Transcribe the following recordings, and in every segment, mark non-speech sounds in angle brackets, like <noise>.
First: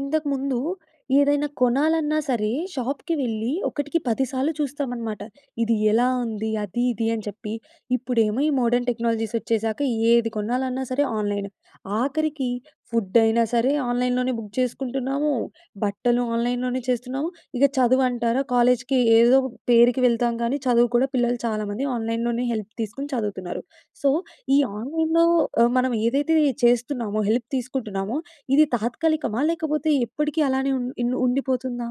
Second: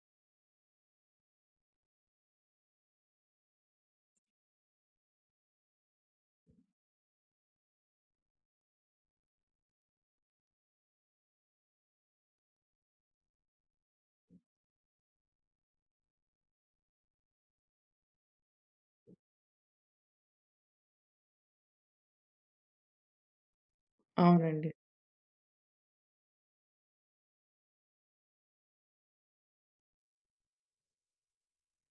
ఇంతకుముందు, ఏదైనా కొనాలన్నా సరే! షాప్‌కి వెళ్ళి ఒకటికి పది సార్లు చూస్తామన్నమాట. ఇది ఎలా ఉంది? అది, ఇది అని చెప్పి. ఇప్పుడేమో ఈ మోడర్న్ టెక్నాలజీస్ వచ్చేసాక ఏది కొనాలన్నా సరే! ఆన్‌లైనే. ఆఖరికి ఫుడ్ అయినా సరే! ఆన్‌లైన్‌లోనే బుక్ చేసుకుంటున్నాము. బట్టలు ఆన్‌లైన్‌లోనే చేస్తున్నాము. ఇక చదువు అంటారా! కాలేజ్‌కి ఏదో పేరుకి వెళ్తాం కానీ చదువు కూడా పిల్లలు చాలామంది ఆన్‌లైన్‌లోనే హెల్ప్ తీసుకొని చదువుతున్నారు. సో, ఈ అవునండి. ఆన్‌లైన్‌లో ఆహ్, మనం ఏదైతే చేస్తున్నామో, హెల్ప్ తీసుకుంటున్నామో ఇది తాత్కాలికమా లేకపోతే ఎప్పటికి అలానే ఉన్ ఇన్ ఉండిపోతుందా?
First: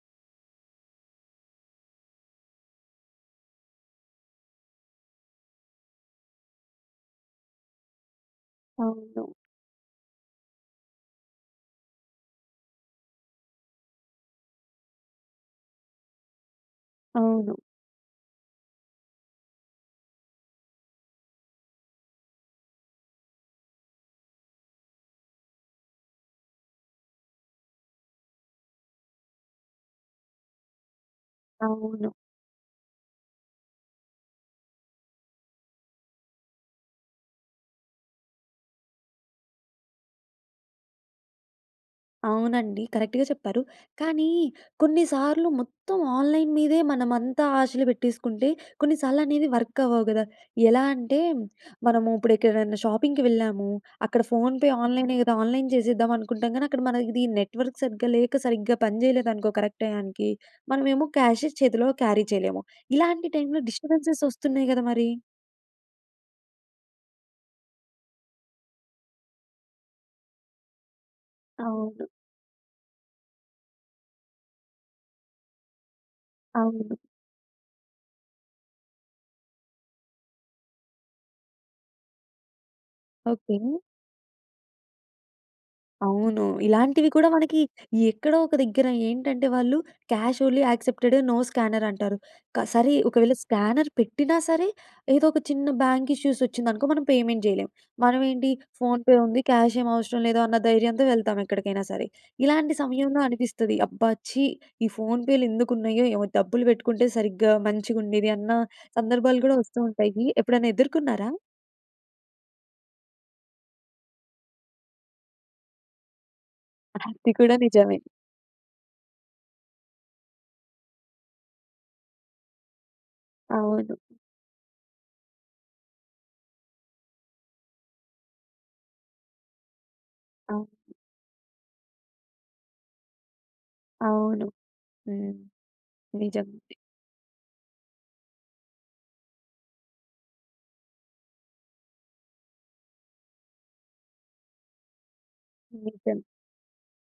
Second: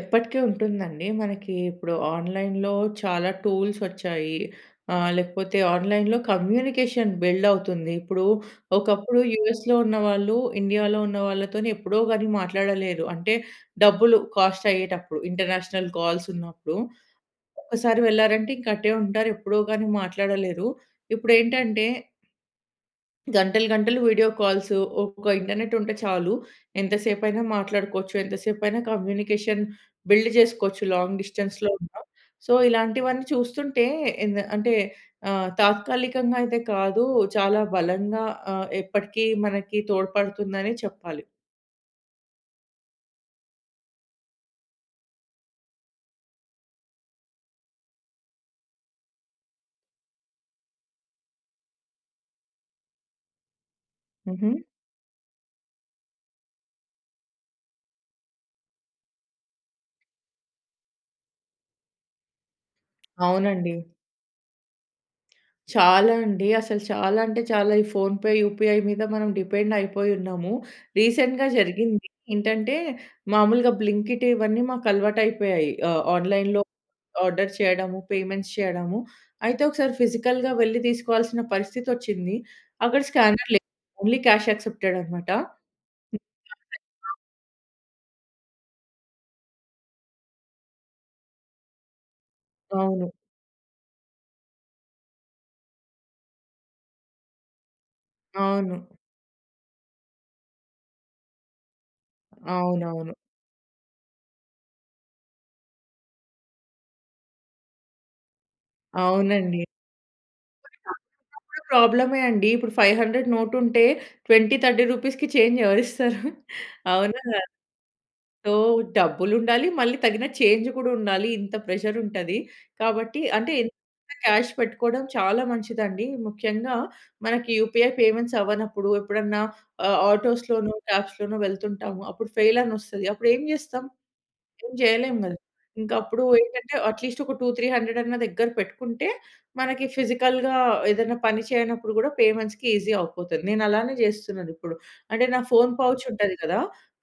ఎప్పటికి ఉంటుందండి. మనకి ఇప్పుడు ఆన్‌లైన్‌లో చాలా టూల్స్ వచ్చాయి. ఆహ్, లేకపోతే ఆన్‌లైన్‌లో కమ్యూనికేషన్ బిల్డ్ అవుతుంది. ఇప్పుడు, ఒకప్పుడు అవును. యూఎస్‌లో ఉన్న వాళ్ళు, ఇండియా‌లో ఉన్న వాళ్ళతోని ఎప్పుడో గాని మాట్లాడలేరు. అంటే డబ్బులు కాస్ట్ అయ్యేటప్పుడు ఇంటర్నేషనల్ కాల్స్ ఉన్నప్పుడు అవును. ఒకసారి వెళ్లారంటే, ఇంకా అటే ఉంటారు. ఎప్పుడో గాని మాట్లాడలేరు. ఇప్పుడు ఏంటంటే గంటలు గంటలు వీడియో కాల్స్ ఒక ఇంటర్నెట్ ఉంటే చాలు. ఎంత సేపైనా మాట్లాడుకోవచ్చు. ఎంత సేపైనా కమ్యూనికేషన్ బిల్డ్ చేసుకోవచ్చు లాంగ్ డిస్టెన్స్‌లో ఉన్న. అవును. సో, ఇలాంటివన్నీ చూస్తుంటే ఎంద అంటే ఆహ్, తాత్కాలికంగా అయితే కాదు, చాలా బలంగా ఆహ్, ఎప్పటికి మనకి తోడ్పడుతుందనే చెప్పాలి. అవునండి కరెక్ట్‌గా చెప్పారు. కానీ కొన్నిసార్లు మొత్తం ఆన్‌లైన్ మీదే మనమంతా ఆశలు పెట్టేసుకుంటే కొన్నిసార్లు అనేది వర్క్ అవ్వవు గద! ఎలా అంటే, మనము ఇప్పుడు ఎక్కడైనా షాపింగ్‌కి వెళ్ళాము, అక్కడ హుహు. ఫోన్‌పే ఆన్‌లైన్ కదా ఆన్‌లైన్ చేసేద్దాం అనుకుంటాం కానీ అక్కడ మన ఇది నెట్వర్క్ సరిగ్గా లేక సరిగ్గా పని చేయలేదనుకో కరెక్ట్ టైయానికీ. మనమేమో క్యాషె చేతిలో క్యారీ చేయలేము. ఇలాంటి టైంలో అవునండి. డిస్టర్బెన్సెస్ వస్తున్నాయి కద మరి? చాలా అండి. అసలు చాలా అంటే చాలా, ఈ ఫోన్‌పే యూపీఐ మీద మనం డిపెండ్ అయిపోయి ఉన్నాము. రీసెంట్‌‌గా జరిగింది అవును. ఏంటంటే, మాములుగా బ్లింకిట్ ఇవన్నీ మాకు అలవాటు అయిపోయాయి. ఆహ్, ఆన్‌లైన్‌లో అవును. ఆర్డర్ చేయడము, పేమెంట్స్ చేయడము. అయితే ఒకసారి ఫిజికల్‌గా వెళ్లి తీసుకోవాల్సిన పరిస్థితొచ్సింది. అక్కడ స్కానర్ ఓకె. లేదు ఓన్లీ క్యాష్ యాక్సెప్టెడ్ అన్నమాట.. అవును. ఇలాంటివి <unintelligible> కూడా మనకి, ఎక్కడో ఒక దగ్గర ఏంటంటే వాళ్ళు 'cash only accepted, no scanner' అంటారు. క సరే అవును. ఒకవేళ స్కానర్ పెట్టినా సరే, ఏదో ఒక చిన్న బ్యాంక్ ఇష్యూస్ వచ్చిందనుకో మనం పేమెంట్ చేయలేం. మనం ఏంటి అవును. ఫోన్‌పే ఉంది క్యాష్ ఏమి అవసరం లేదు అన్న ధైర్యంతో వెళ్తాం ఎక్కడికైనా సరే. ఇలాంటి అవునవును. సమయంలో అనిపిస్తుంది "అబ్బా! ఛీ ఈ ఫోన్‌పే‌లు ఎందుకు ఉన్నాయో ఏమో డబ్బులు పెట్టుకుంటే సరిగ్గా మంచిగుండేది" అన్న సందర్భాలు కూడా అవునండి. వస్తూ ఉంటాయి. ఎప్పుడైనా <unintelligible> ఎదుర్కొన్నారా? ఉన్న కూడా ప్రాబ్లమే అండి. ఇప్పుడు 500 నోటుంటే రూ. 20, 30‌కి చేంజ్ ఎవరు ఇస్తారు? అవునా, అది కాదా? కూడా నిజమే. సో డబ్బులు ఉండాలి, మళ్ళీ తగిన చేంజ్ కూడా ఉండాలి. ఇంత ప్రెషర్ ఉంటది. కాబట్టి ఎంతోకొంత అవును. క్యాష్ పెట్టుకోవడం చాలా మంచిదండి. ముఖ్యంగా మనకి యూపీఐ పేమెంట్స్ అవ్వనప్పుడు ఎప్పుడన్నా ఆహ్, అవును. ఆటోస్‌లోనో, క్యాబ్స్‌లోనో వెళ్తుంటాము. అప్పుడు ఫెయిల్ అని వస్తది. అప్పుడు ఏం చేస్తాం? అవును. ఏం చేయలేం కద. హ్మ్, ఇంక అప్పుడు నిజం. ఏంటంటే అట్లీస్ట్ ఒక 200, 300 అన్న దగ్గర పెట్టుకుంటే మనకి ఫిజికల్‌గా ఏదైనా పని చేయనప్పుడు కూడా పేమెంట్స్‌కి ఈసీ అయిపోతుంది. నేను అలానే చేస్తున్నాను ఇప్పుడు, అంటే నా ఫోన్ పౌచ్ నిజం. ఉంటది కదా!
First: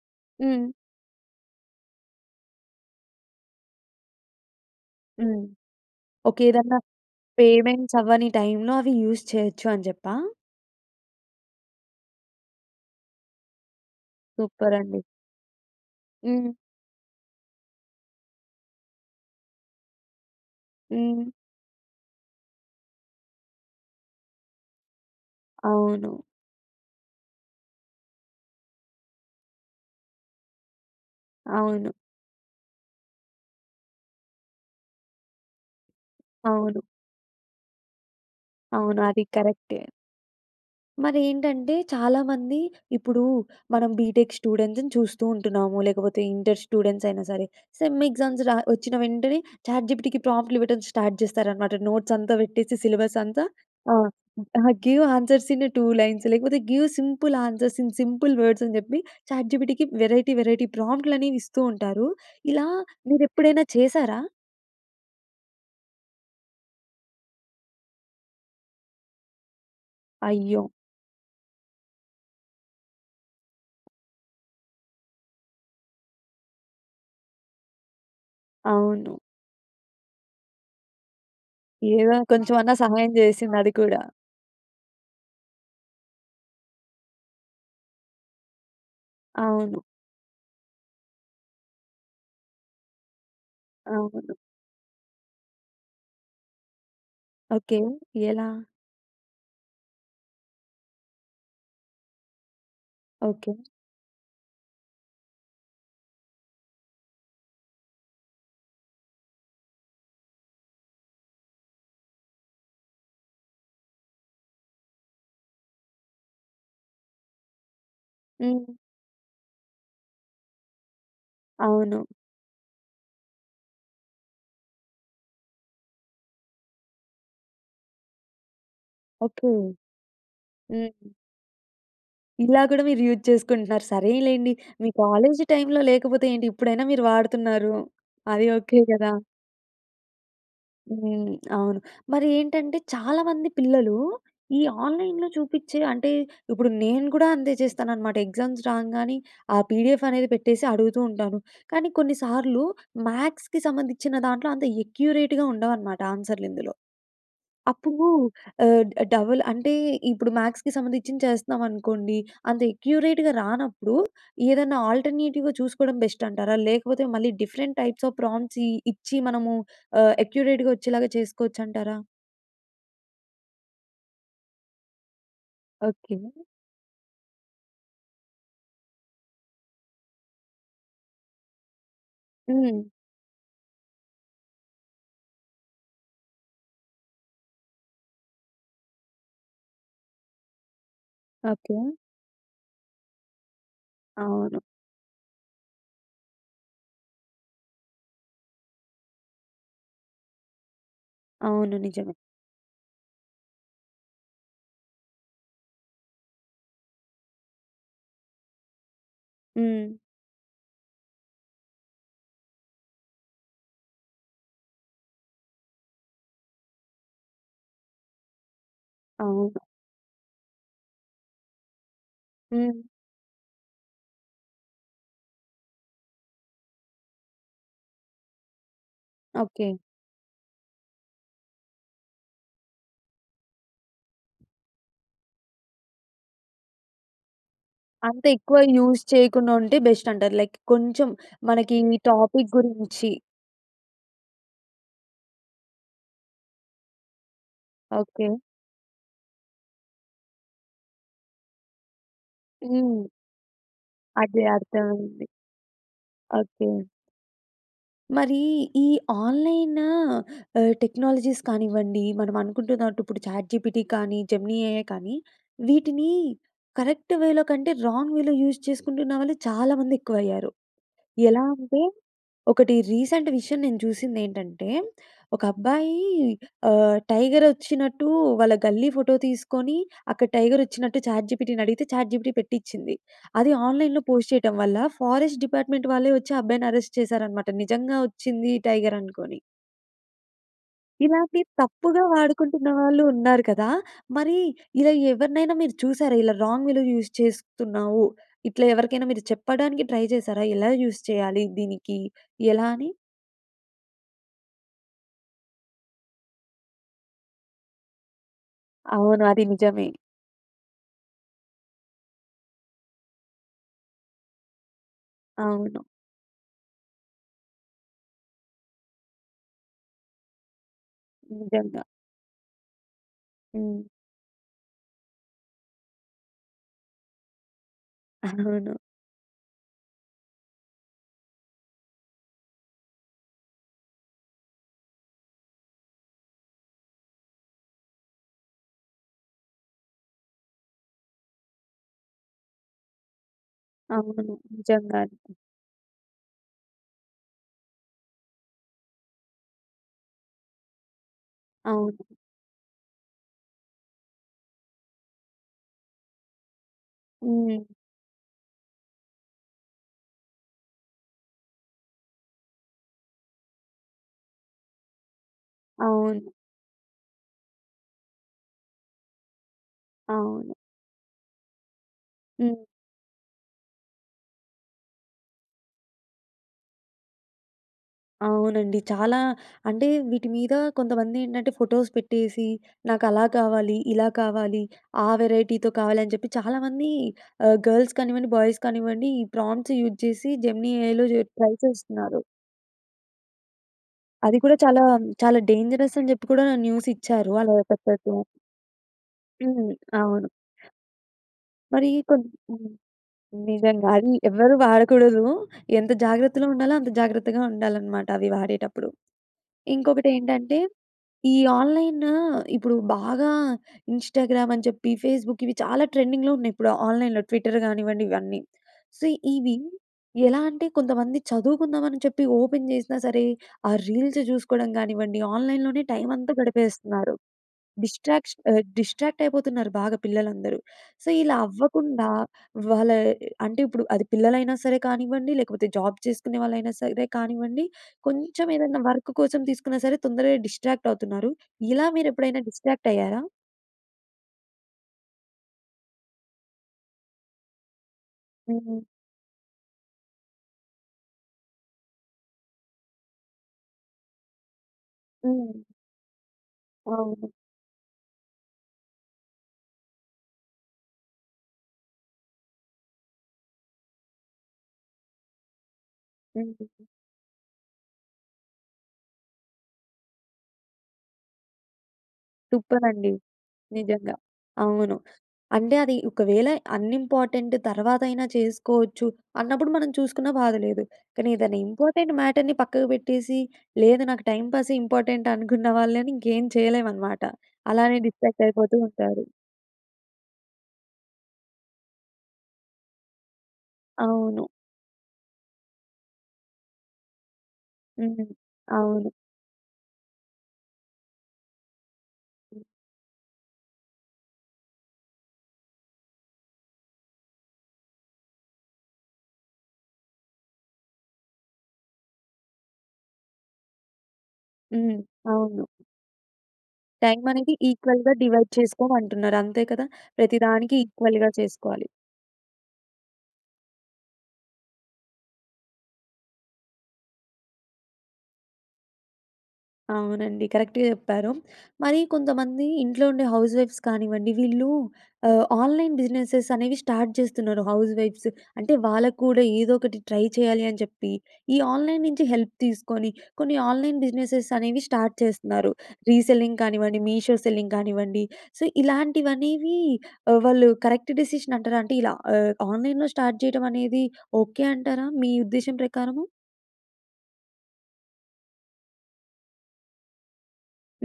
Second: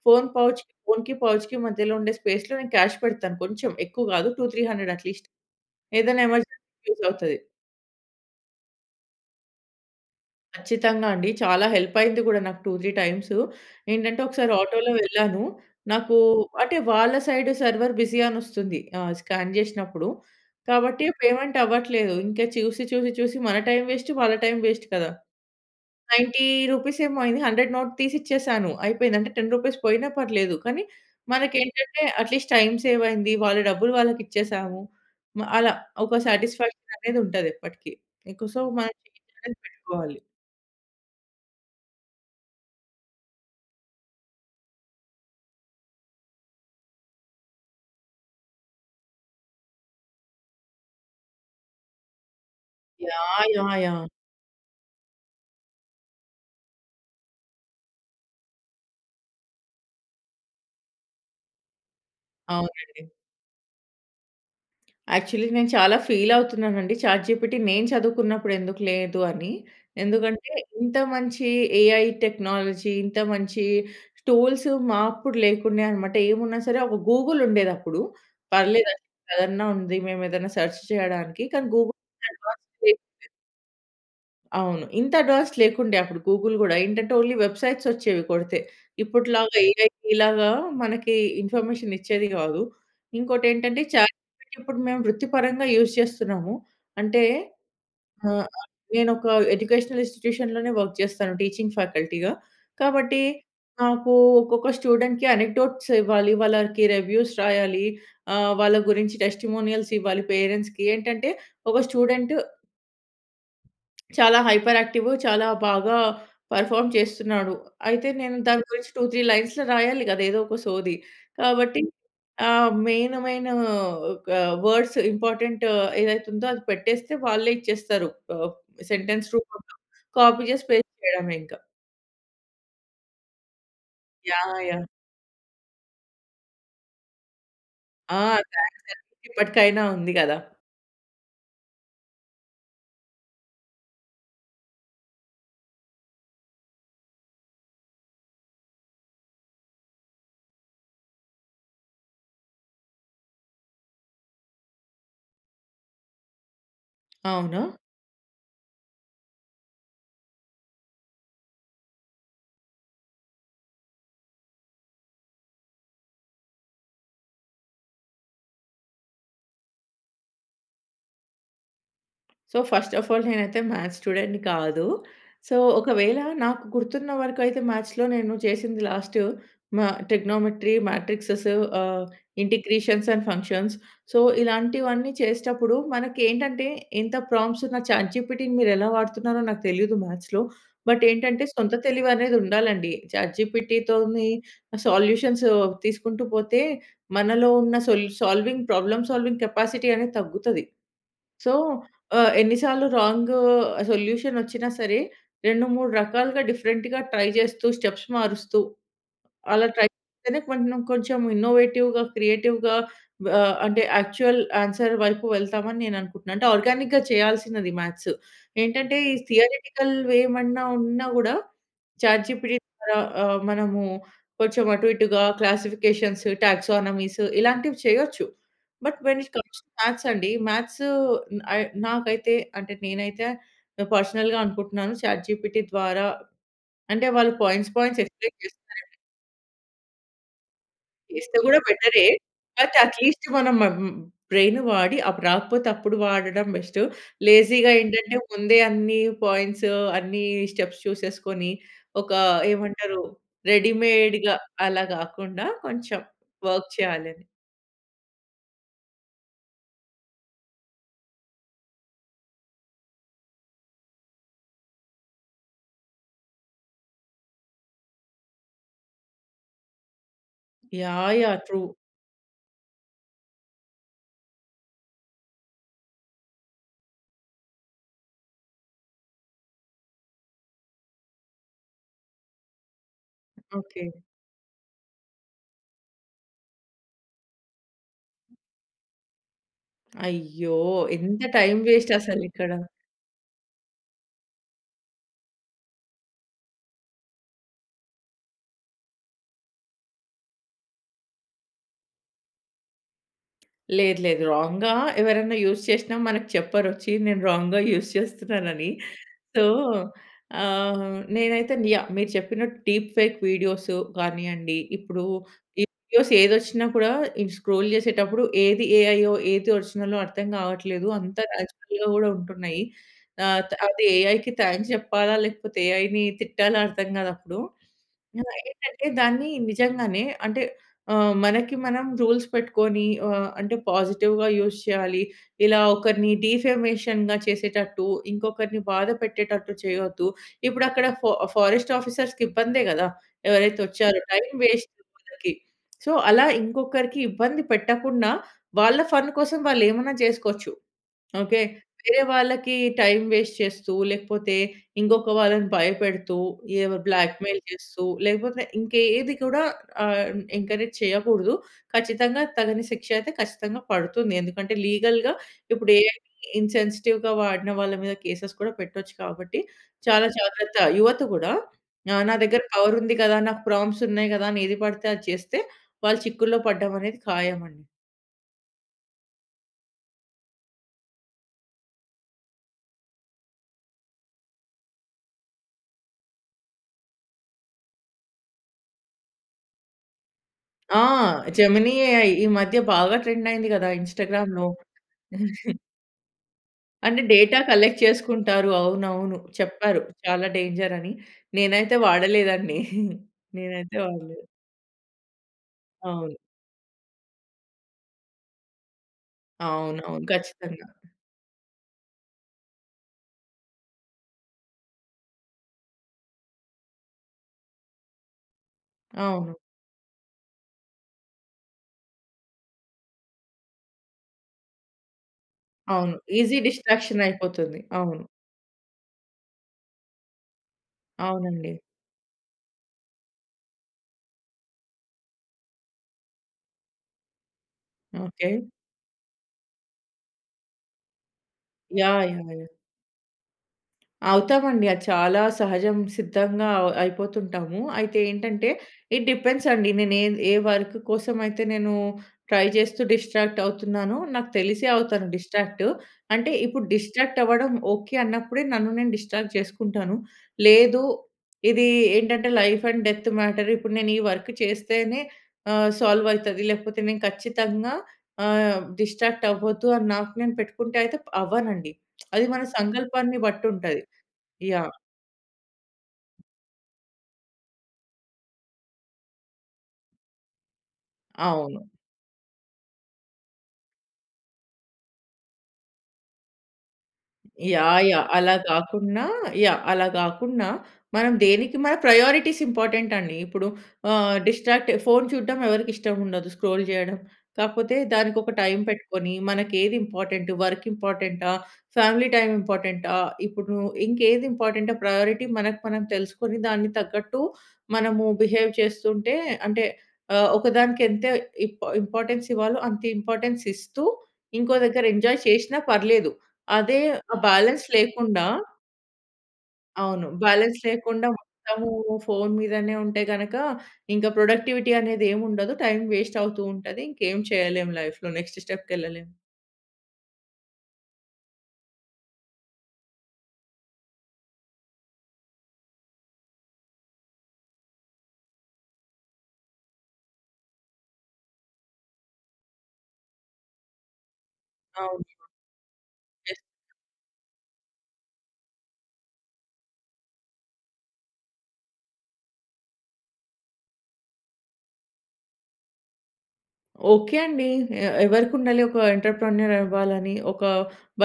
ఫోన్ పౌచ్ హ్మ్. ఫోన్‌కి పౌచ్‌కి మధ్యలో ఉండే స్పేస్‌లో క్యాష్ పెడతాను కొంచెం ఎక్కువ కాదు, 200, 300 అట్లీస్ట్ హ్మ్. ఏదైనా ఒకె ఏదన్నా ఎమర్జెన్సీ‌కి యూజ్ అవుతది. పేమెంట్స్ అవ్వని టైం‌లో, అవి యూజ్ చేయొచ్చు అని చెప్పా? ఖచ్చితంగా అండి. చాలా హెల్ప్ అయింది కూడా నాకు 2, 3 టైమ్సు. ఏంటంటే ఒకసారి సూపర్ ఆటో‌లో అండి. వెళ్ళాను, నాకు హ్మ్. అంటే వాళ్ళ సైడ్ 'సర్వర్ బిజీ' అని వస్తుంది స్కాన్ చేసినప్పుడు కాబట్టి హ్మ్. పేమెంట్ అవ్వట్లేదు ఇంకా చూసి చూసి చూసి మన టైం వేస్ట్ వాళ్ళ టైం వేస్ట్ కదా. అవును. రూ. 90 ఏమో అయింది 100 నోట్ తీసి ఇచ్చేసాను అయిపోయింది అంటే రూ. 10 పోయినా పర్లేదు, కానీ మనకు అవును. ఏంటంటే అట్‌లీస్ట్ టైం సేవ్ అయింది. వాళ్ళ డబ్బులు వాళ్ళకి ఇచ్చేసాము. అలా ఒక అవును. సాటిస్ఫాక్షన్ అనేది ఉంటది ఎప్పటికి. ఇంక సో మనం అవును. అది చేంజ్ కరక్టె. పెట్టుకోవాలి. మరేంటంటే, చాలామంది ఇప్పుడు మనం బీటెక్ స్టూడెంట్స్‌ని చూస్తూ ఉంటున్నాము. లేకపోతే ఇంటర్ స్టూడెంట్స్ అయినా సరే, సెమ్ ఎగ్జామ్స్ రా వచ్చిన వెంటనే చాట్‌జిపిటికి ప్రాంప్ట్‌ట్లు ఇవ్వడం స్టార్ట్ జేస్తారనమాట. నోట్స్ అంతా పెట్టేసి సిలబస్ అంతా yeah! Yeah! Yeah! Ah, ah, give answers in a two lines లేకపోతే give simple answers in simple words అని జెప్పి. చాట్‌జిపిటికి వెరైటీ వెరైటీ ప్రాంప్ట్‌ట్లు అనేవి ఇస్తూ ఉంటారు. ఇలా అవునండి. మీరు ఎప్పుడైనా చేసారా? యాక్చువలీ నేను చాలా ఫీల్ అవుతున్నాను అండి. చాట్‌జిపిటి నేను చదువుకున్నప్పుడు ఎందుకు లేదు అని. ఎందుకంటే అయ్యో! ఇంత మంచి ఏఐ టెక్నాలజీ. ఇంత మంచి టూల్స్ మా అప్పుడు లేకుండే అనమాట. ఏమున్నా సరే ఒక గూగుల్ ఉండేది అప్పుడు. పర్లేదు అద్ అవును. అదన్నా ఉంది. మేము ఏదైనా సెర్చ్ చేయడానికి కానీ గూగుల్ ఏదో అడ్వాన్స్ కొంచెమన్నా పేజ్ సహాయం వుండే. జేసింది అది కూడా. అవును. ఇంత అడ్వాన్స్ లేకుండే. అప్పుడు గూగుల్ గూడా ఏంటంటే ఓన్లీ వెబ్‌సైట్స్ వచ్చేవి కొడితే. ఇప్పుటిలాగా అవును. ఏఐ లాగా మనకి ఇన్ఫర్మేషన్ ఇచ్చేది గాదు. ఇంకోటి ఏంటంటే, అవును. చాట్‌జిపిటి ఇప్పుడు మేము వృత్తి పరంగా యూజ్ చేస్తున్నాము. అంటే ఓకే. ఆహ్, ఎలా? ఆహ్, నేను ఒక ఎడ్యుకేషనల్ ఇన్స్‌స్టిట్యూషన్‌లోనే వర్క్ జేస్తాను. టీచింగ్ ఫ్యాకల్టీ‌గా. కాబట్టి ఓకే. నాకు ఒక్కొక్క స్టూడెంట్‌కి అనిటోట్స్ ఇవ్వాలి. వాళ్ళకి రివ్యూస్ రాయాలి. ఆహ్, వాళ్ళ గురించి టెస్టిమోనియల్స్ ఇవ్వాలి. పేరెంట్స్‌కి ఏంటంటే ఒక స్టూడెంట్... చాలా హైపర్ యాక్టివ్. చాలా బాగా పెర్ఫార్మ్ చేస్తున్నాడు. అయితే నేను దాని హ్మ్. గురించి 2, 3 లైన్స్‌లో రాయాలి గదా! ఏదో ఒక సోది. కాబట్టి అవును. ఆహ్, మెయిన్ మెయిను ఒక వర్డ్స్ ఇంపార్టెంట్ ఏదైతే ఉందో, అది పెట్టేస్తే వాళ్ళే ఇచ్చేస్తారు ఆప్ సెంటెన్స్ ఓకే. రూపంలో కాపీ జేసి పేస్ట్ హ్మ్. జేయడమే ఇంక. ఇలా కూడా మీరు యూజ్ చేసుకుంటున్నారు. సరేలెండి! యాహ్! యాహ్! మీ కాలేజీ టైమ్‌లో లేకపోతే ఏంటి? ఇప్పుడైనా మీరు వాడుతున్నారు. ఆ! అది ఓకే, థాంక్స్ కదా! అండీ. ఇప్పటికైనా ఉంది కదా! హ్మ్. అవును. మరి ఏంటంటే, చాలా మంది పిల్లలు ఈ ఆన్‌లైన్‌లో చూపించే అంటే, ఇప్పుడు నేను కూడా అంతే చేస్తానన్నమాట, ఎగ్జామ్స్ రాంగానే ఆ పిడిఎఫ్ అనేది పెట్టేసి అడుగుతుంటాను. కానీ, కొన్ని సార్లు మ్యాథ్స్‌కి సంబంధించిన దాంట్లో, అంత అక్యురేట్‌గా ఉండవన్నమాట. ఆన్సర్‌లు ఇందులో. అవునా? అప్పుడు ఆహ్, డబుల్ అంటే, ఇప్పుడు మ్యాథ్స్‌కి సంబంధించింది చేస్తున్నాం అనుకోండి, అంత అక్యురేట్‌గా రానప్పుడు ఏదన్నా ఆల్టర్నేటివ్‌గా చూసుకోవడం బెస్ట్ అంటారా? లేకపోతే, మళ్ళీ డిఫరెంట్ టైప్స్ ఆఫ్ ప్రాంప్ట్స్ ఇ ఇచ్చి మనము ఆహ్, అక్యురేట్‌గా వచ్చేలాగా చేసుకోవచ్చంటారా? సో, ఫస్ట్ ఆఫ్ ఆల్ నేనైతే మ్యాథ్స్ స్టూడెంట్‌ని కాదు. So, okay. ఒకవేళ నాకు గుర్తున్న వరకు అయితే, మ్యాథ్స్‌లో నేను చేసింది లాస్టు మా ట్రిగ్నోమెంట్రీ, మాట్రిక్సేస్ ఆహ్, హ్మ్. Integrations and functions. సో, ఇలాంటివన్నీ చేసేటప్పుడు మనకి ఏంటంటే, ఇంత ప్రాంప్ట్స్ ఉన్న చాట్‌ జీపీటీ‌ని మీరు ఎలా వాడుతున్నారో నాకు తెలియదు మ్యాథ్స్‌లో. బట్, ఏంటంటే సొంత ఓకే. తెలివి అనేది ఉండాలండి. చాట్‌‌‌‌‌‌‌‌‌‌‌‌‌‌‌ జీపీటీ తోని అవును. సొల్యూషన్స్ తీసుకుంటూ పోతే, మనలో ఉన్న సోల్ సాల్వింగ్ ప్రాబ్లమ్ సాల్వింగ్ కెపాసిటీ అనేది తగ్గుతది. సో, అవును. నిజమే. ఆహ్, ఎన్ని సార్లు రాంగ్ సొల్యూషన్ వచ్చినా సరే, 2, 3 రకాలుగా డిఫరెంట్‌గా ట్రై చేస్తూ, స్టెప్స్ మారుస్తూ, అలా ట్రై హ్మ్. చేస్తేనే కొంచం, కొంచం ఇన్నో‌వేటివ్‌గా క్రియేటివ్‌గా ఆహ్, అంటే, యాక్చువల్ ఆన్సర్ వైపు వెళ్తాం, అని నేను అనుకుంటున్నాను. అంటే, ఆర్గానిక్‌గా చేయాల్సినది మ్యాథ్స్. ఏంటంటే, ఈ అవును. థియరెటికల్ ఏమన్నా ఉన్నా కూడా, చాట్‌ జీపీటీ హ్మ్. ద్వారా ఆహ్, మనము కొంచెం అటు ఇటుగా క్లాసిఫికేషన్స్ టాక్సానమీస్ ఇలాంటివి చేయొచ్చు. But, when it comes‌ to okay. Maths అండి, మ్యాథ్స్ ఐ నాకైతే అంటే, నేనైతే ఆహ్, పర్సనల్‌గా అనుకుంటున్నాను. చాట్‌‌‌‌‌‌‌‌‌‌‌‌‌‌‌ జీపీటీ ద్వారా అంటే, వాళ్ళు పాయింట్స్, పాయింట్స్ అంత ఎక్స్‌ప్లేన్ ఎక్కువ చేస్తారండి. యూజ్ చేయకుండా ఉంటే, బెస్ట్ అంటారు. లైక్ కొంచెం చేస్తే కూడా మనకి ఈ బెటరే, టాపిక్ అయితే గురించి అట్లీస్ట్ మనం మ్మ్ బ్రెయిన్ వాడి అప్పుడు రాకపోతే, అప్పుడు వాడడం బెస్టు. లేజీ‌గా ఏంటంటే, ఓకే. ముందే అన్ని పాయింట్స్, అన్ని స్టెప్స్ చూసేసుకొని, ఒక ఏమంటారు హ్మ్. రెడీ‌‌మేడ్‌గా అదే. అలా అర్థమైంది. కాకుండా, కొంచెం ఓకే. వర్క్ చేయాలని. మరీ ఈ ఆన్‌లైన్ ఆహ్, టెక్నాలజీస్ కానివ్వండి, మనం అనుకుంటున్నట్టు ఇప్పుడు చాట్‌‌ జీపిటీ కానీ, జెమినీ ఎ‌ఐ కానీ, వీటిని కరెక్ట్ వే‌లో కంటే, రాంగ్ వే‌లో యూజ్ చేసుకుంటున్న వాళ్ళు చాలా మంది ఎక్కువయ్యారు. యాహ్! యాహ్! ఎలా ట్రూ. అంటే, ఒకటి రీసెంట్ విషయం నేను చూసిందేంటంటే, ఒక అబ్బాయి ఆహ్, టైగర్ వోచ్చినట్టు వాళ్ళ గల్లీ ఫోటో తీసుకొని, అక్కడ టైగర్ వచ్చినట్టు చాట్ జిపిటి‌ని అడిగితే, చాట్ జిపిటి పేట్టిచింది. అది ఓకే. ఆన్‌లైన్‌లో పోస్ట్ చేయటం వల్ల, ఫారెస్ట్ డిపార్ట్మెంట్ వాళ్ళే వచ్చి, ఆ అబ్బాయిని అరెస్ట్ చేశారనమాట. నిజంగా, వోచ్చింది టైగర్ అనుకోని. అయ్యో! ఎంత ఇలాగే టైం వేస్ట్ తప్పుగా అసలు ఇక్కడ? వాడుకుంటున్న వాళ్ళూ ఉన్నారు కదా! మరి, ఇలా ఎవరినైనా మీరు చూశారా, ఇలా రాంగ్ వేలో యూజ్ చేస్తున్నావు, ఇట్లా ఎవరికైనా మీరు చెప్పడానికి ట్రై చేశారా, ఎలా యూజ్ చేయాలి దీనికి, ఎలా అని? లేదు, లేదు. రాంగ్‌గా ఎవరన్నా యూజ్ చేసినా, మనకు చెప్పరొచ్చి నేను రాంగ్‌గా యూజ్ చేస్తున్నానని. అవును. అది సో, నిజమే. ఆహ్, నేనైతేను యాహ్, మీరు చెప్పినట్టు డీప్ ఫేక్ వీడియోసు గానియండి. ఇప్పుడు ఈ అవును. వీడియోస్ ఏదొచ్చిన కూడా, ఇది స్క్రోల్ జేసేటప్పుడు, ఏది ఏఐయో, ఏది ఒరిజిన‌లో అర్థం కావట్లేదు. అంత నిజంగా. న్యాచురల్‌గా కూడా ఉంటున్నాయి. ఆత్ అటు హ్మ్. ఏఐకి థాంక్స్ చెప్పాలా, లేకపోతే ఏఐని తిట్టాలా అర్థం కాదప్పుడూ. అవును. ఆహ్, <chuckles> ఏంటంటే దాన్ని నిజంగానే అంటే ఆహ్, మనకి మనం రూల్స్ పెట్టుకోని, ఆహ్, అంటే, పాజిటివ్‌గా యూజ్ చేయాలి. ఇలా ఒకరిని డీఫెమేషన్‌గా చేసేటట్టు, ఇంకొకరిని బాధ పెట్టేటట్టు, చేయొద్దు. ఇపుడక్కడ ఫొ ఫారెస్ట్ ఆఫీసర్స్‌కిబ్బందే కదా! ఎవరైతే వచ్చారో, టైం అవును. వేస్ట్ నిజంగానే. ఇంకొకరికి. సో, అలా ఇంకొకరికి ఇబ్బంది పెట్టకుండా, వాళ్ళ ఫన్ కోసం వాళ్ళేమనా చేసుకోచ్చు. ఓకే! వేరే అవును. వాళ్ళకి టైం వేస్ట్ చేస్తూ, లేకపోతే ఇంకొక వాళ్ళని భయపెడుతూ, ఏవో బ్లాక్‌మెయిల్ హ్మ్. చేస్తూ, లేకపోతే ఇంక యేది కూడా ఆహ్, ఎంకరేజ్ చేయకూడదు. ఖచ్చితంగా తగని శిక్ష అయితే ఖచ్చితంగా పడుతుంది. ఎందుకంటే, లీగల్‌గా ఇప్పుడు ఏఐని అవును. ఇన్‌సెన్సిటివ్‌గా వాడిన వాళ్ళ మీద కేసెస్ కూడా పెట్టొచ్చు కాబట్టి, చాలా అవును. జాగ్రత్త. యువత కూడా ఆహ్, నా దగ్గర హ్మ్. పవరుంది కదా, నాకు ప్రాంప్ట్స్ ఉన్నాయి కదా, అని ఏది పడితే అది చేస్తే, వాళ్ళు చిక్కుల్లో పడడం అనేది ఖాయం అండి. అవునండి. చాలా అంటే, వీటి మీద కొంతమంది ఏంటంటే, ఫోటోస్ పెట్టేసి, నాకు అలా కావాలి, ఇలా కావాలి, ఆ వెరైటీతో కావాలి, అని చెప్పి చాలామంది ఆహ్, గర్ల్స్ కానివ్వండి, బాయ్స్ కానివ్వండి, ఈ ప్రాంప్ట్స్ యూజ్ చేసి, జెమినీ ఆ! ఏఐలో చె ట్రై జెమిని ఏఐ చేస్తున్నారు. ఈ మధ్య బాగా ట్రెండ్ అయింది కదా! అది ఇన్‌స్టాగ్రామ్‌లో. కూడా చాలా, చాలా <chuckles> డేంజరస్ అని చెప్పి, కూడా న్యూస్ అంటే, ఇచ్చారు. డేటా అలా కలెక్ట్ పెట్టొద్దు చేసుకుంటారు. అవునవును. హ్మ్. చెప్పారు చాలా అవును. డేంజర్ అని. నేనైతే మరి వాడలే కొన్ని దాన్ని. హ్మ్. <chuckles> నేనైతే నిజంగా అది వాడలేదు. ఎవరు వాడకూడదు. ఎంత అవును. జాగ్రత్తగా ఉండాలో, అంత జాగ్రత్తగా ఉండాలి అన్నమాట, అవి వాడేటప్పుడు. అవునవును. ఇంకొకటి ఏంటంటే, ఖచ్చితంగా. ఈ ఆన్‌లైను ఇప్పుడు బాగా ఇన్‌స్టాగ్రామ్ అని చెప్పి, ఫేస్‌బుక్ ఇవి చాలా ట్రెండింగ్‌లో ఉన్నాయి ఇప్పుడు, ఆన్‌లైన్‌లో ట్విట్టర్ కానివ్వండి ఇవన్నీ. సో, అవును. ఇవి ఎలా అంటే, కొంతమంది చదువుకుందాం, అని చెప్పి ఓపెన్ చేసినా సరే, ఆ రీల్స్ చూసుకోవడం గానివ్వండి, ఆన్‌లైన్‌లోనే అవును. టైం అంతా ఈసీ డిస్ట్రాక్షన్ గడిపేస్తున్నారు. అయిపోతుంది. అవును. డిస్ట్రాక్ష డిస్ట్రాక్ట్ అయిపోతున్నారు బాగా పిల్లలందరూ. సో, ఇలా అవునండి. అవ్వకుండా వాళ్ళ ఆహ్, అంటే, ఇప్పుడు అది పిల్లలైనా సరే కానివ్వండి, లేకపోతే జాబ్ చేసుకునే వాళ్ళైనా సరే కానివ్వండి, ఓకే. కొంచెం ఏదైనా వర్క్ కోసం తీసుకున్న సరే, తొందరగా డిస్ట్రాక్ట్ అవుతున్నారు. ఇలా యాహ్! మీరు యాహ్! ఎప్పుడైనా యాహ్! డిస్ట్రాక్ట్ అయ్యారా? అవుతామండి. అది చాలా సహజం, సిద్ధంగా అవ్ అయిపోతుంటాము. అయితే ఏంటంటే హ్మ్. ఇట్ డిపెండ్స్ అండి, నేను ఏద్ ఏ వర్క్ కోసం అయితే నేను ట్రై చేస్తూ డిస్‌ట్రాక్ట్ అవుతున్నానో, నాకు తెలిసే అవుతాను హ్మ్. డిస్‌ట్రాక్ట్. అంటే ఇప్పుడు డిస్‌ట్రాక్ట్ అవును. అవ్వడం ఓకె అన్నప్పుడే, నన్ను నేను డిస్‌ట్రాక్ట్ చేసుకుంటాను. లేదు ఇది ఏంటంటే లైఫ్ అండ్ డెత్ మ్యాటర్. ఇప్పుడు నేను ఈ వర్క్ చేస్తేనే ఆహ్, సాల్వ్ అయితది, లేకపోతే నేను ఖచ్చితంగా ఆహ్, డిస్‌ట్రాక్ట్ అవ్వొద్దు అని, నాకు నేను పెట్టుకుంటే అయితే ప అవ్వనండి. <smacks lips> అది మన టుప్రా అండీ. సంకల్పాన్ని బట్టి ఉంటది. నిజంగా. యాహ్! అవును. అంటే అది ఒకవేళ అన్‌ఇంపార్టెంట్ తర్వాతైనా చేసుకోవచ్చు, అన్నప్పుడు మనం చూసుకున్న బాధ లేదు. కాని ఏదన్న అవును. ఇంపార్టెంట్ మ్యాటర్‌ని పక్కకి పెట్టేసి, లేదు నాకు టైంపాసే ఇంపార్టెంట్ అనుకున్న వాళ్ళని ఇంకేం చేయలేం అన్నమాట. యాహ్! అలానే యాహ్! అలా డిస్ట్రాక్ట్ అయిపోతూ కాకున్నా ఉంటారు. యాహ్! అలా కాకున్నా, మనం దేనికి మన ప్రయారిటీస్ ఇంపార్టెంట్ అండి. ఇప్పుడు ఆహ్, అవును. డిస్‌ట్రాక్ట్ ఫోన్ చూడడం ఎవరికి ఇష్టం ఉండదు? స్క్రోల్ చేయడం. కాకపోతే దానికి హ్మ్. ఒక టైం అవును. పెట్టుకొని, మనకి ఏది ఇంపార్టెంట్, వర్క్ ఇంపార్టెంటా? ఫ్యామిలీ టైమ్ హ్మ్. ఇంపార్టెంటా? ఇప్పుడు నువ్వు ఇంకే ఏది ఇంపార్టెంట్ ప్రయారిటీ మనకు మనం తెలుసుకొని, దానికి తగ్గట్టు మనము బిహేవ్ చేస్తుంటే అంటే, ఆహ్, ఒకదానికి ఎంత ఇంప్ ఇంపార్టెన్స్ ఇవ్వాలో అంత ఇంపార్టెన్స్ ఇస్తూ, ఇంకో దగ్గర హ్మ్, ఎంజాయ్ చేషీనా అవును. పర్లేదు. అదే ఆ టైం అనేది బాలన్స్ ఈక్వల్‌గా లేకుండా డివైడ్ చేసుకోమంటున్నారు, అంతే కద! అవును. ప్రతి బాలన్స్ దానికి లేకుండా ఈక్వల్‌గా మొత్తము చేసుకోవాలి. ఫోన్ మీదనే ఉంటే గనుక, ఇంకా ప్రొడక్టివిటీ అనేది ఏం ఉండదు. టైం వేస్ట్ అవుతూ ఉంటది. ఇంకేం చేయలేం లైఫ్‌లో నెక్స్ట్ స్టెప్‌కి ఎళ్ళలేము. అవునండి. కరెక్ట్‌‌గా చెప్పారు. మరి కొంతమంది ఇంట్లో ఉండే హౌస్ వైఫ్స్ కానివ్వండి, వీళ్ళు ఆహ్, ఆన్‌లైన్ బిజినెస్సె‌స్ అనేవి స్టార్ట్ చేస్తున్నారు హౌస్ వైఫ్స్. అంటే, వాళ్ళకి కూడా ఏదో ఒకటి ట్రై చేయాలి అని చెప్పి, ఈ ఆన్‌లైన్ నుంచి హెల్ప్ తీసుకొని, కొన్ని ఆన్‌లైన్ బిజినెస్సెస్ అనేవి అవును. స్టార్ట్ చేస్తున్నారు. యెస్. రీసెల్లింగ్ కానివ్వండి, మీషో సెల్లింగ్ కానివ్వండి, సో ఇలాంటివనేవి ఆహ్, వాళ్ళు కరెక్ట్ డెసిషన్ అంటారా? అంటే, ఇలా ఆహ్, ఆన్‌లైన్‌లో స్టార్ట్ చేయడం అనేది ఓకే అంటారా, మీ ఉద్దేశ్యం ప్రకారము? ఓకే అండి. ఏ ఎవరికి ఉండాలి ఒక ఎంటర్‌ప్రెన్యూర్ అవ్వాలని, ఒక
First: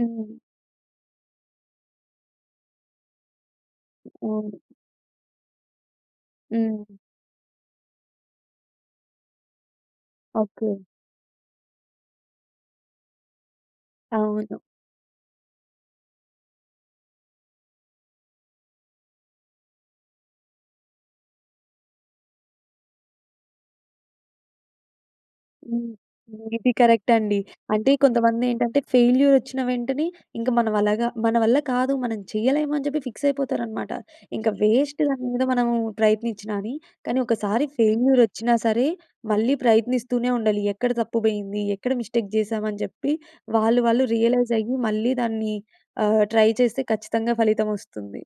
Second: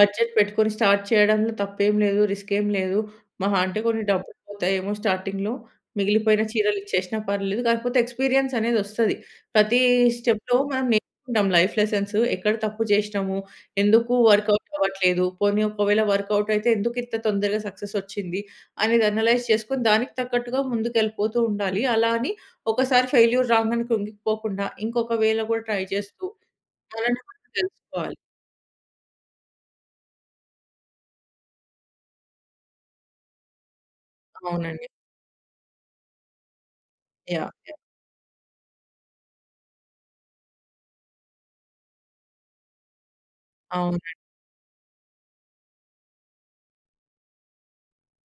హ్మ్. పెట్టుకొని స్టార్ట్ చేయడంలో తప్పేం లేదు, రిస్కేం లేదు, మహా అంటే కొన్ని డబ్బులు అవును. పోతాయేమో స్టార్టింగ్‌లో, మిగిలిపోయిన చీరలు హ్మ్. ఇచ్చేసినా పర్వాలేదు, కాకపోతే ఎక్స్‌పీరియన్స్ అనేది వస్తది. ప్రతి స్టెప్‌లో ఓకే. మనం నేర్చుకొంటాం. లైఫ్ లెసన్స్, ఎక్కడ తప్పు చేసినాము? ఎందుకు అవును. వర్కౌట్ అవ్వట్లేదు? పోనీ ఒక వేళ వర్కౌట్ అయితే, ఎందుకు ఇంత తొందరగా సక్సెస్ వచ్చింది? అనేది అనలైజ్ చేసుకొని, దానికి తగ్గట్టుగా ముందుకు ఎళ్ళిపోతూ ఉండాలి. అలా అని ఒక సారి ఫెయిల్యూర్ రాంగానే కృంగిపోకుండా, ఇంకొక వేలో కూడా ట్రై హ్మ్. చేస్తూ, ఇది కరెక్ట్ అలానే అండి. కొన్ని అంటే, తెలుసుకోవాలి. కొంతమంది ఏంటంటే ఫెయిల్యూర్ వచ్చిన వెంటనే ఇంక మనం అలాగా మన వల్ల కాదు, మనం చేయలేమని చెప్పి ఫిక్స్ అయిపోతారన్నమాట. ఇంక అవునండి. వేస్ట్ దాని మీద మనము ప్రయత్నించినా అని. కానీ, యాహ్! ఒకసారి యాహ్! ఫెయిల్యూర్ వచ్చినా సరే, మళ్ళీ ప్రయత్నిస్తూనే ఉండాలి. ఎక్కడ తప్పు పోయింది? ఎక్కడ మిస్టేక్ చేశాం, అని చెప్పి? వాళ్ళు వాళ్ళు అవునండి. రియలైజ్ అయ్యి మళ్ళీ దాన్ని ఆహ్, ట్రై చేస్తే ఖచ్చితంగా ఫలితం వస్తుంది.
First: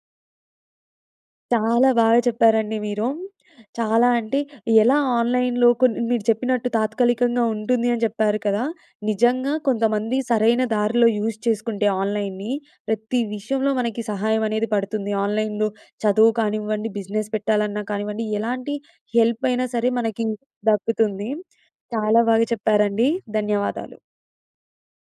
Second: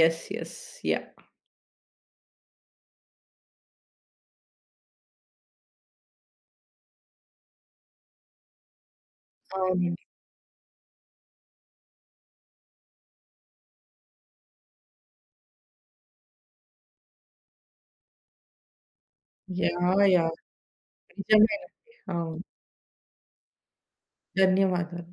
యెస్. యెస్. యాహ్! చాలా బాగా చెప్పారండి మీరు. చాలా అంటే, ఎలా ఆన్‌లైన్‌లో కొన్ని మీరు చెప్పినట్టు తాత్కాలికంగా ఉంటుంది అని చెప్పారు కదా! నిజంగా అవునండి. కొంతమంది సరైన దారిలో యూస్ చేసుకుంటే ఆన్‌లైన్నీ, ప్రతి విషయంలో మనకి సహాయం అనేది పడుతుంది. ఆన్‌లైన్‌లో చదువు కానివ్వండి, బిజినెస్ పెట్టాలన్నా కానివ్వండి, ఎలాంటి హెల్ప్ అయినా సరే యాహ్! మనకి యాహ్! దక్కుతుంది. నిజమే‌నండి. చాలా అవును. బాగా చెప్పారండి. ధన్యవాదాలు. ధన్యవాదాలు.